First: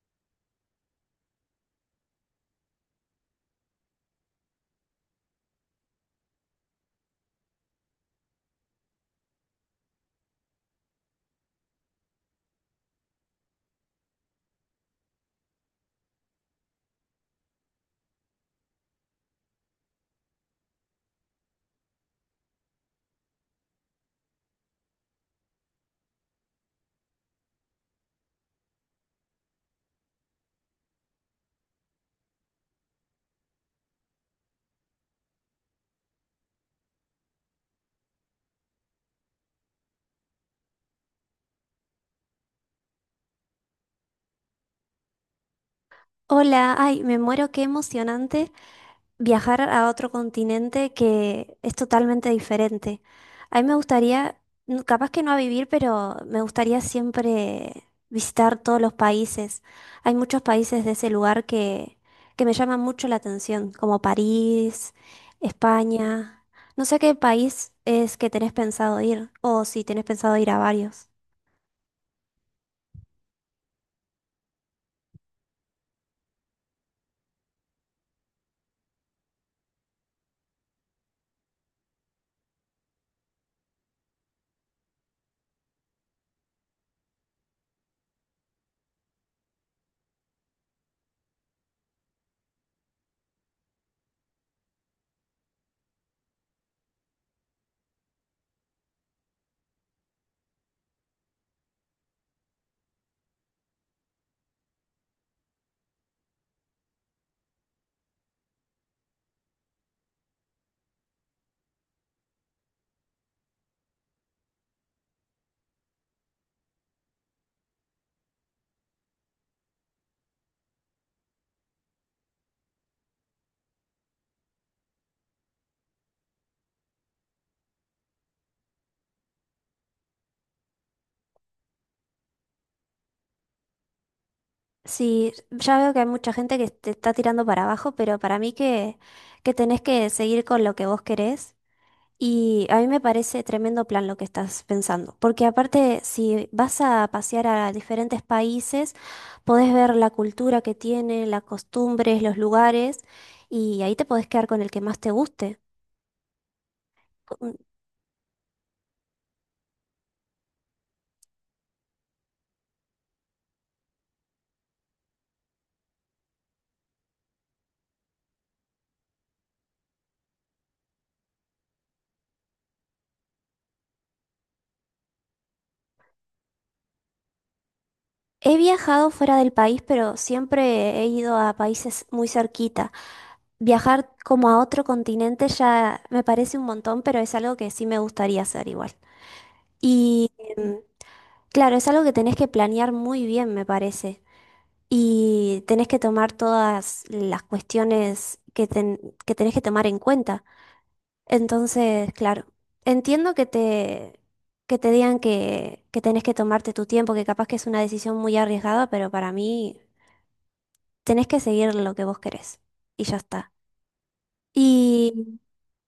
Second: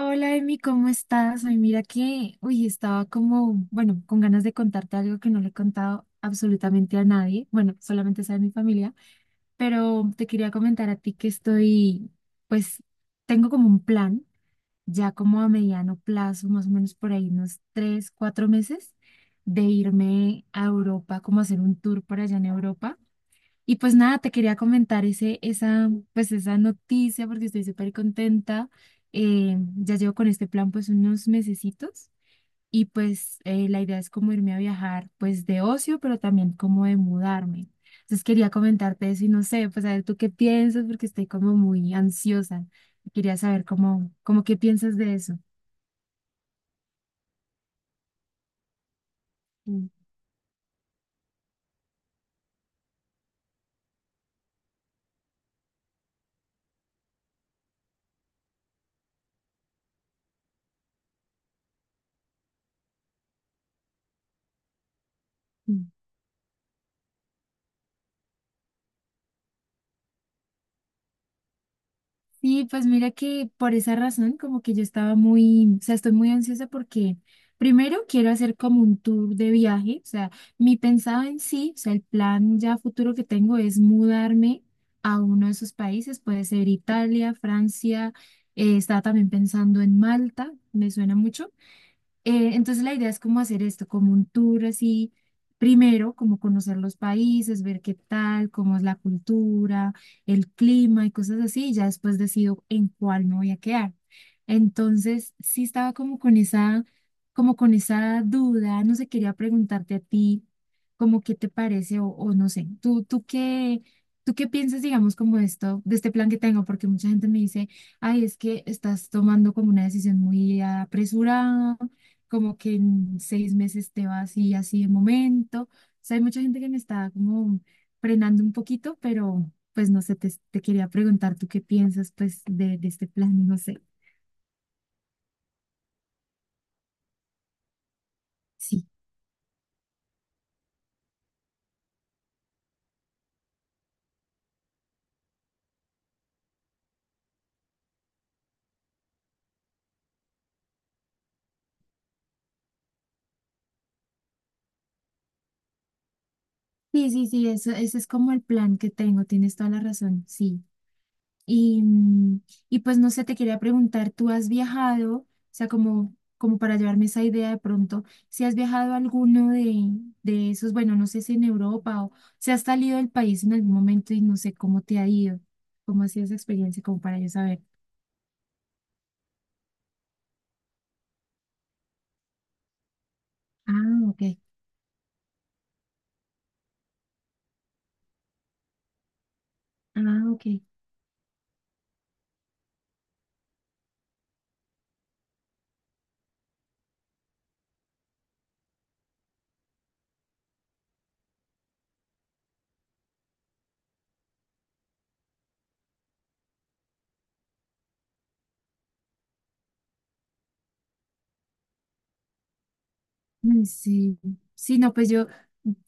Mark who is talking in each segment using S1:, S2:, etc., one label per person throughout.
S1: Hola Emi, ¿cómo estás? Ay, mira que, uy, estaba como, bueno, con ganas de contarte algo que no le he contado absolutamente a nadie, bueno, solamente sabe mi familia, pero te quería comentar a ti que pues, tengo como un plan, ya como a mediano plazo, más o menos por ahí unos 3, 4 meses, de irme a Europa, como hacer un tour por allá en Europa y pues nada, te quería comentar pues esa noticia porque estoy súper contenta. Ya llevo con este plan pues unos mesecitos y pues la idea es como irme a viajar pues de ocio, pero también como de mudarme. Entonces quería comentarte eso y no sé, pues a ver tú qué piensas porque estoy como muy ansiosa. Quería saber cómo qué piensas de eso.
S2: Hola, ay, me muero, qué emocionante viajar a otro continente que es totalmente diferente. A mí me gustaría, capaz que no a vivir, pero me gustaría siempre visitar todos los países. Hay muchos países de ese lugar que me llaman mucho la atención, como París,
S1: Mm.
S2: España. No sé a qué país es que tenés pensado ir, o si tenés pensado ir a varios.
S1: Sí, pues mira que por esa razón, como que yo estaba muy, o sea, estoy muy ansiosa porque primero quiero hacer como un tour de viaje, o sea, mi pensado en sí, o sea, el plan ya futuro que tengo es mudarme a uno de esos países, puede ser Italia, Francia, estaba también pensando en Malta, me suena mucho. Entonces la idea es como hacer esto, como un tour así, primero como conocer los países, ver qué tal, cómo es la cultura, el clima y cosas así, y ya después decido en cuál me voy a quedar. Entonces sí estaba como con esa duda, no sé, quería preguntarte a ti, como qué te parece o no sé, ¿Tú qué piensas, digamos, como de esto, de este plan que tengo? Porque mucha gente me dice, ay, es que estás tomando como una decisión muy apresurada, como que en 6 meses te va así, así de momento. O sea, hay mucha gente que me está como frenando un poquito, pero pues no sé, te quería preguntar tú qué piensas pues de este plan, no sé.
S2: Sí, ya veo que hay mucha gente que te está tirando para abajo, pero para mí
S1: Sí,
S2: que tenés que seguir con lo que vos querés. Y a mí me parece tremendo plan lo que estás pensando, porque aparte si vas a pasear a diferentes países, podés ver la cultura que tienen, las costumbres, los lugares, y ahí te podés quedar con el que más te guste.
S1: sí, sí, sí,
S2: Mm,
S1: ese es como el plan que tengo, tienes toda la razón, sí. Y, mm, y pues no sé, te quería preguntar, ¿tú has viajado? O sea, como para llevarme esa idea de pronto, si has viajado a alguno de esos, bueno, no sé si en Europa o si has salido del país en algún momento y no sé cómo te ha ido, cómo ha sido esa experiencia, como para yo saber.
S2: He viajado fuera del país, pero siempre he ido a países muy cerquita.
S1: Ah,
S2: Viajar
S1: ok.
S2: como a otro continente ya me parece un montón, pero es algo que sí me gustaría hacer igual.
S1: Ah,
S2: Y
S1: ok.
S2: claro, es algo que tenés que planear muy bien, me parece. Y tenés que tomar todas las cuestiones que que tenés que tomar en cuenta. Entonces, claro, entiendo que te digan que tenés que tomarte tu tiempo, que capaz que es una decisión muy arriesgada, pero para mí tenés que seguir lo que vos querés. Y ya está.
S1: Mm, sí, sí, no, pues yo,
S2: Y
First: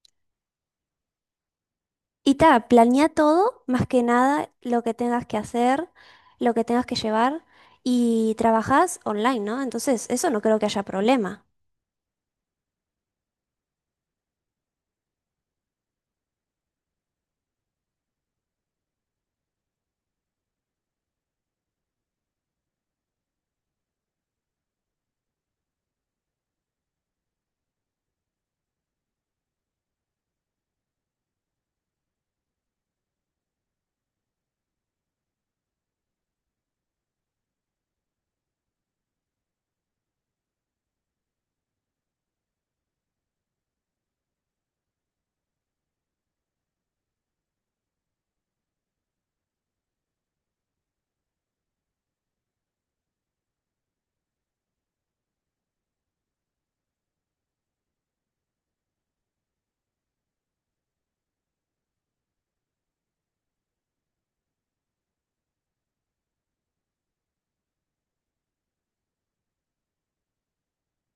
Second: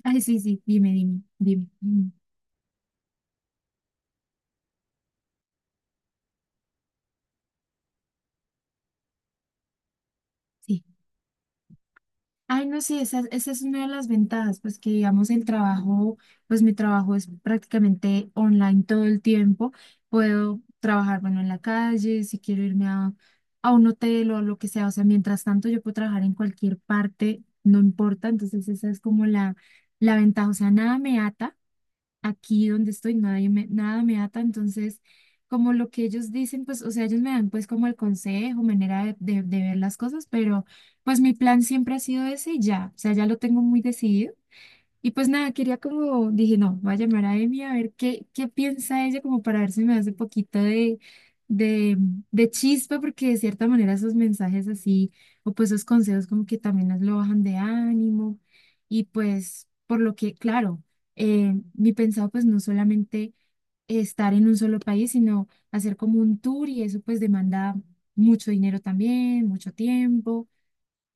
S1: ay, sí, sí, dime, dime, dime. Mm,
S2: Y ta, planea todo, más que nada lo que tengas que hacer, lo que tengas que llevar y trabajas online, ¿no? Entonces, eso no creo que haya
S1: sí.
S2: problema.
S1: Ay, no, sí, esa es una de las ventajas, pues que digamos el trabajo, pues mi trabajo es prácticamente online todo el tiempo. Puedo trabajar, bueno, en la calle, si quiero irme a un hotel o lo que sea. O sea, mientras tanto yo puedo trabajar en cualquier parte, no importa. Entonces esa es como la ventaja. O sea, nada me ata aquí donde estoy nadie me, nada me ata, entonces como lo que ellos dicen, pues, o sea, ellos me dan pues como el consejo, manera de ver las cosas, pero pues mi plan siempre ha sido ese y ya, o sea, ya lo tengo muy decidido. Y pues nada, quería como, dije, no, voy a llamar a Emi a ver qué piensa ella, como para ver si me hace poquito de, de chispa, porque de cierta manera esos mensajes así, o pues esos consejos como que también nos lo bajan de ánimo. Y pues, por lo que, claro, mi pensado pues no solamente estar en un solo país, sino hacer como un tour y eso pues demanda mucho dinero también, mucho tiempo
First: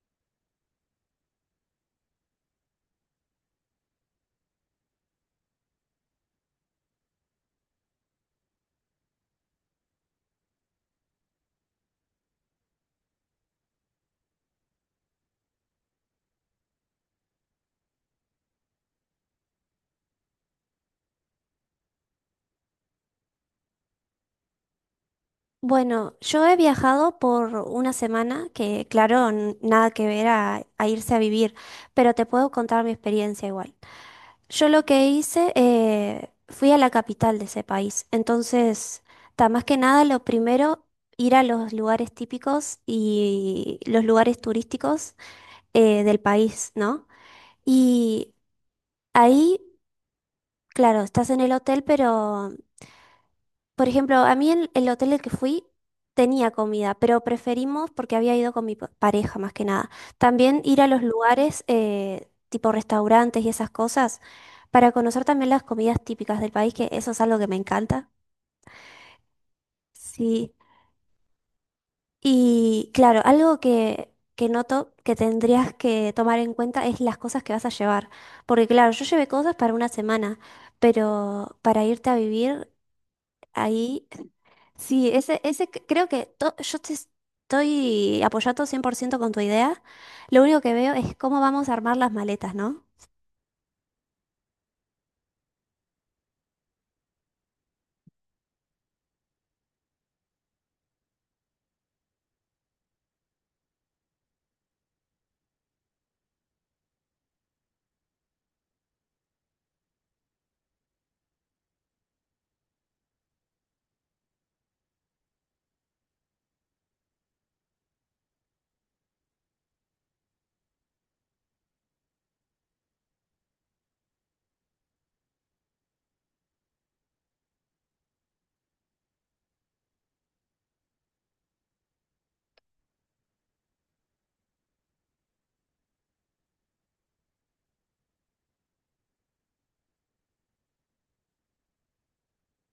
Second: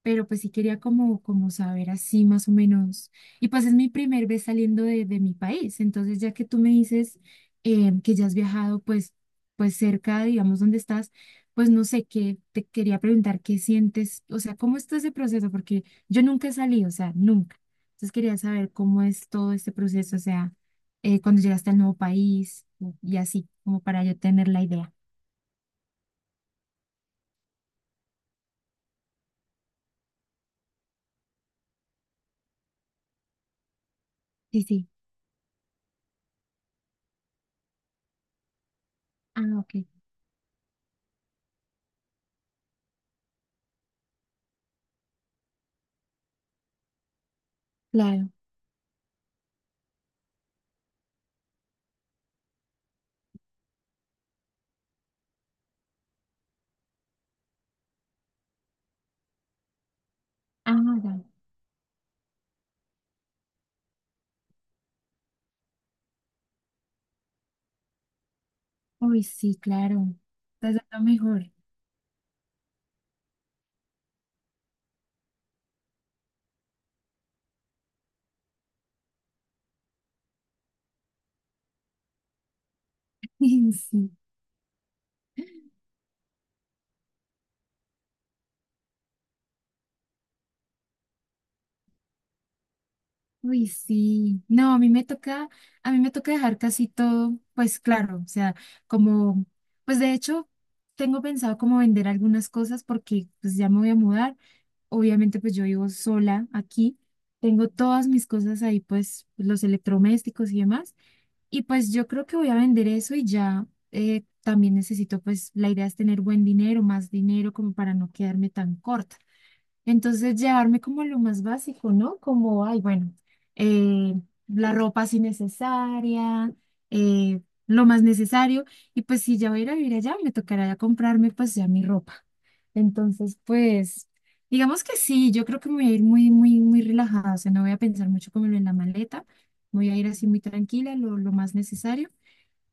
S1: pero pues sí quería como saber así más o menos. Y pues es mi primer vez saliendo de mi país, entonces ya que tú me dices que ya has viajado pues, cerca, digamos, donde estás, pues no sé, qué te quería preguntar qué sientes, o sea, cómo está ese proceso, porque yo nunca he salido, o sea, nunca. Entonces quería saber cómo es todo este proceso, o sea, cuando llegaste al nuevo país y así, como para yo tener la idea.
S2: Bueno, yo he viajado por una semana, que claro, nada que ver a irse a vivir, pero te puedo contar mi experiencia igual.
S1: Sí,
S2: Yo lo
S1: sí.
S2: que hice, fui a la capital de ese país, entonces,
S1: Ah,
S2: ta, más
S1: ok,
S2: que nada, lo primero, ir a los lugares típicos y los lugares turísticos del país, ¿no?
S1: claro.
S2: Y ahí, claro, estás en el hotel, pero, por ejemplo, a mí el hotel al que fui tenía comida, pero preferimos, porque había ido con mi pareja más que nada, también ir a
S1: Ah,
S2: los
S1: ya.
S2: lugares tipo restaurantes y esas cosas para conocer también las comidas típicas del país, que eso es algo que me encanta.
S1: Uy, sí, claro.
S2: Sí.
S1: Estás dando mejor.
S2: Y claro, algo que noto que tendrías que tomar en cuenta es las cosas que vas a llevar. Porque claro, yo llevé cosas para una semana, pero para irte a vivir ahí,
S1: Sí.
S2: sí, ese creo que yo te estoy apoyando 100% con tu idea. Lo único que veo es cómo vamos a armar las maletas, ¿no?
S1: Uy, sí. No, a mí me toca dejar casi todo, pues claro, o sea, como, pues de hecho, tengo pensado como vender algunas cosas porque pues ya me voy a mudar. Obviamente, pues yo vivo sola aquí. Tengo todas mis cosas ahí, pues los electrodomésticos y demás. Y pues yo creo que voy a vender eso y ya también necesito, pues la idea es tener buen dinero, más dinero como para no quedarme tan corta. Entonces, llevarme como a lo más básico, ¿no? Como, ay, bueno, eh, la ropa si necesaria, eh, lo más necesario. Y pues si ya voy a ir a vivir allá, me tocará ya comprarme pues ya mi ropa. Entonces, pues, digamos que sí, yo creo que me voy a ir muy, muy, muy relajada. O sea, no voy a pensar mucho como en la maleta. Voy a ir así muy tranquila, lo más necesario.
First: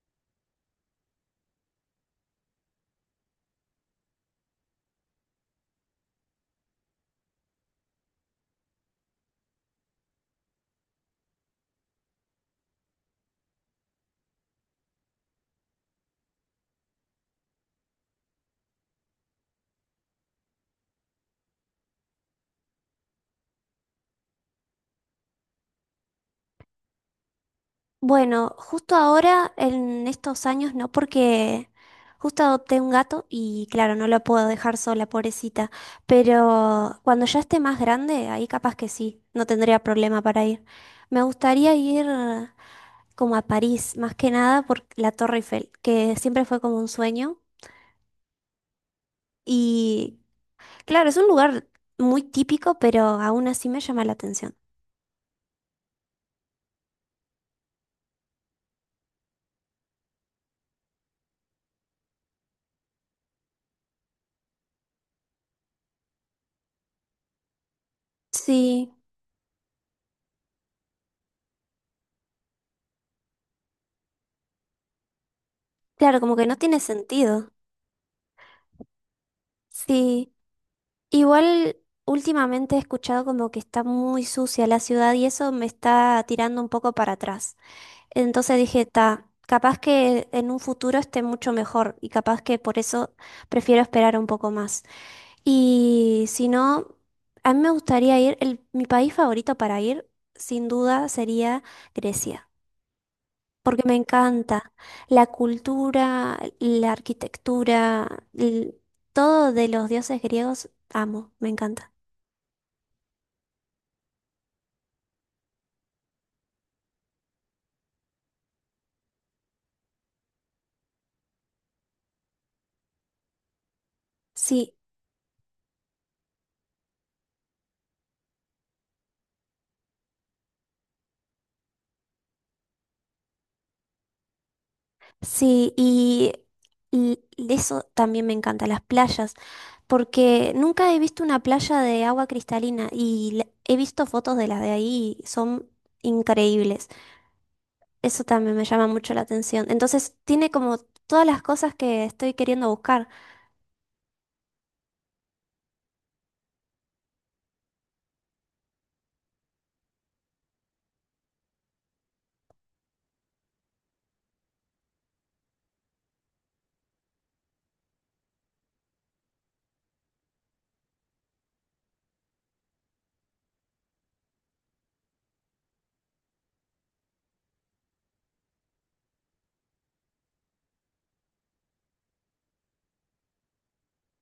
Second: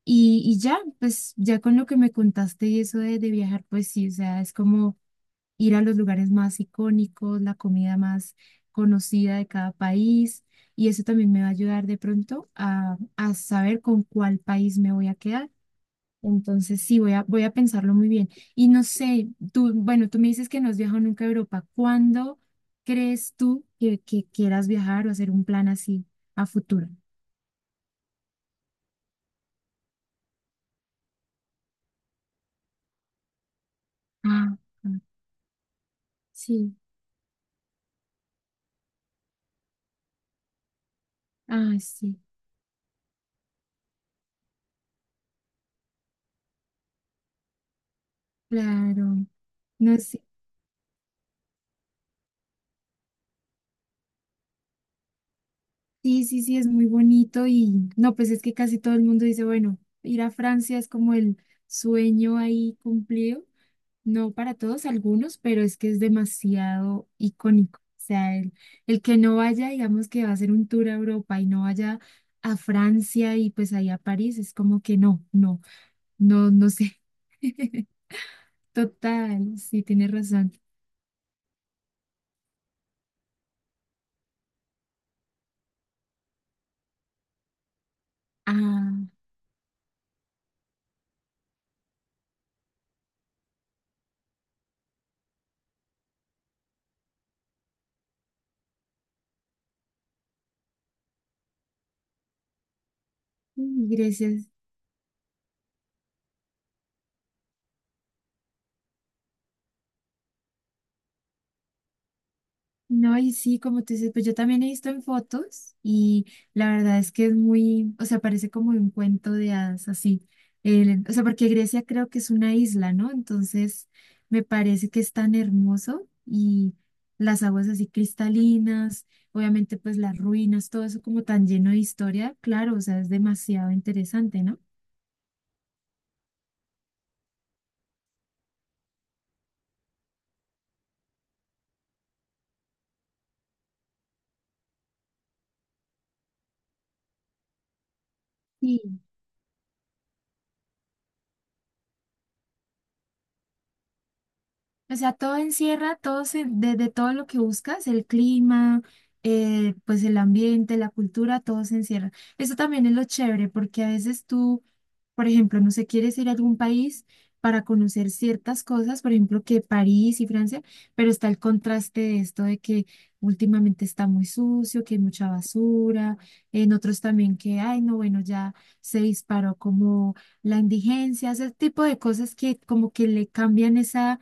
S1: Y ya, pues ya con lo que me contaste y eso de viajar, pues sí, o sea, es como ir a los lugares más icónicos, la comida más conocida de cada país. Y eso también me va a ayudar de pronto a saber con cuál país me voy a quedar. Entonces, sí, voy a pensarlo muy bien. Y no sé, tú, bueno, tú me dices que no has viajado nunca a Europa. ¿Cuándo crees tú que quieras viajar o hacer un plan así a futuro?
S2: Bueno, justo ahora, en estos años, no, porque justo adopté un gato y claro, no lo puedo
S1: Ah,
S2: dejar
S1: ah,
S2: sola, pobrecita.
S1: sí,
S2: Pero cuando ya esté más grande, ahí capaz que sí, no tendría problema para ir. Me gustaría
S1: ah,
S2: ir
S1: sí,
S2: como a París, más que nada por la Torre Eiffel, que siempre fue como un sueño.
S1: claro. No
S2: Y
S1: sé.
S2: claro, es un lugar muy típico, pero aún así me llama la atención.
S1: Sí, sí, sí, es muy bonito y no, pues es que casi todo el mundo dice, bueno, ir a Francia es como el sueño ahí cumplido, no para todos, algunos, pero es que es demasiado icónico. O sea, el,
S2: Sí,
S1: el que no vaya, digamos que va a hacer un tour a Europa y no vaya a Francia y pues ahí a París, es como que no, no,
S2: claro, como que
S1: no,
S2: no
S1: no
S2: tiene
S1: sé.
S2: sentido.
S1: Total, sí, tienes
S2: Sí.
S1: razón.
S2: Igual últimamente he escuchado como que está muy sucia la ciudad y eso me está tirando un poco para atrás. Entonces dije,
S1: Ah,
S2: ta, capaz que en un futuro esté mucho mejor y capaz que por eso prefiero esperar un poco más. Y si no, a mí me gustaría ir, mi país favorito para ir, sin duda, sería Grecia, porque
S1: mm,
S2: me
S1: gracias.
S2: encanta la cultura, la arquitectura, todo de los dioses griegos, amo, me encanta.
S1: No, y sí, como tú dices, pues yo también he visto en fotos y la verdad es que es muy, o sea, parece como un cuento de hadas, así. O sea, porque Grecia creo que es una isla, ¿no? Entonces, me
S2: Sí,
S1: parece que es tan hermoso y las aguas así cristalinas, obviamente pues las ruinas, todo eso como tan lleno de historia, claro, o sea, es demasiado interesante, ¿no?
S2: sí, y eso también me encanta, las playas, porque nunca he visto una playa de agua cristalina y he visto fotos de las de ahí y son increíbles. Eso también me llama mucho la atención. Entonces, tiene como todas las cosas que estoy queriendo buscar.
S1: O sea, todo encierra, de todo lo que buscas, el clima, pues el ambiente, la cultura, todo se encierra. Eso también es lo chévere, porque a veces tú, por ejemplo, no sé, quieres ir a algún país para conocer ciertas cosas, por ejemplo, que París y Francia, pero está el contraste de esto de que últimamente está muy sucio, que hay mucha basura, en otros también que, ay, no, bueno, ya se disparó como la indigencia, ese tipo de cosas que como que le cambian esa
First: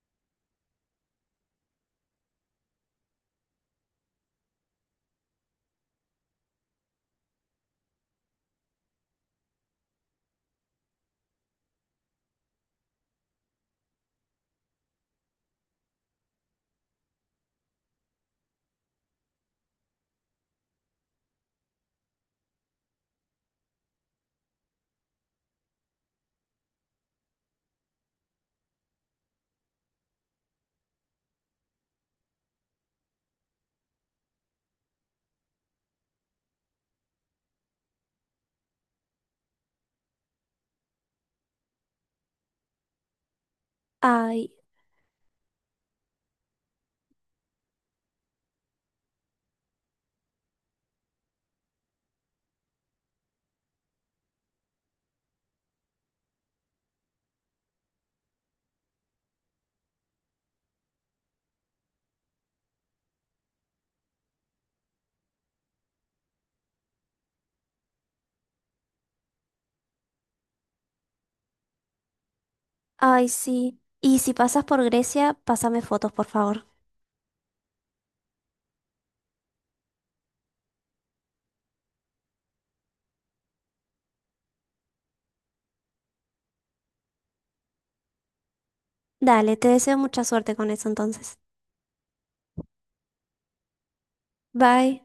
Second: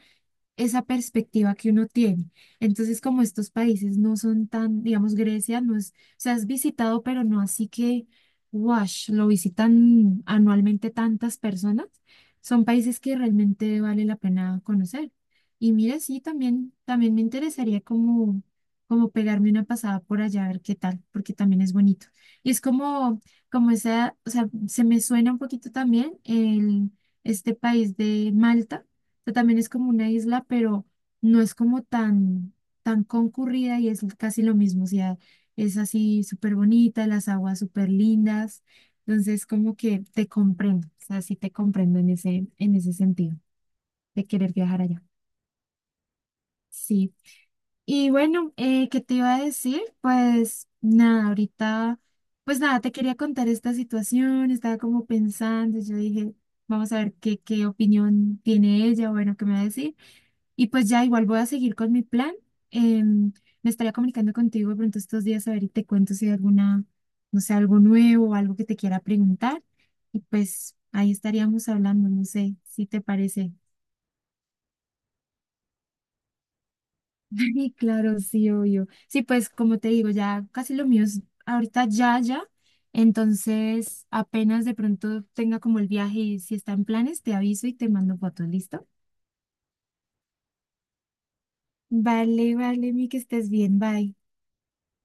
S1: esa perspectiva que uno tiene. Entonces, como estos países no son tan, digamos, Grecia no es, o sea, has visitado, pero no así que, wash, lo visitan anualmente tantas personas. Son países que realmente vale la pena conocer. Y mira, sí, también me interesaría como pegarme una pasada por allá a ver qué tal, porque también es bonito. Y es como esa, o sea, se me suena un poquito también este país de Malta sea, también es como una isla, pero no es como tan, concurrida y es casi lo mismo. O sea, es así súper bonita, las aguas súper lindas. Entonces, como que te comprendo. O sea, sí te comprendo en ese sentido de
S2: Ay,
S1: querer viajar allá. Sí. Y bueno, ¿qué te iba a decir? Pues nada, ahorita, pues nada, te quería contar esta situación. Estaba como pensando, yo dije, vamos a ver qué opinión tiene ella, bueno, qué me va a decir. Y pues ya igual voy a seguir con mi plan. Em, Me estaría comunicando contigo de pronto estos días a ver y te cuento si hay alguna, no sé, algo nuevo o algo que te quiera preguntar. Y pues ahí estaríamos hablando, no sé si te
S2: ay,
S1: parece.
S2: sí. Y si pasas por Grecia, pásame fotos, por favor.
S1: Y claro, sí, obvio. Sí, pues como te digo, ya casi lo mío es ahorita ya, ya. Entonces, apenas de pronto tenga como el viaje y si está en planes, te aviso y te mando fotos, ¿listo?
S2: Dale, te deseo mucha suerte con eso entonces.
S1: Vale, vale, mi que estés bien, bye.
S2: Bye.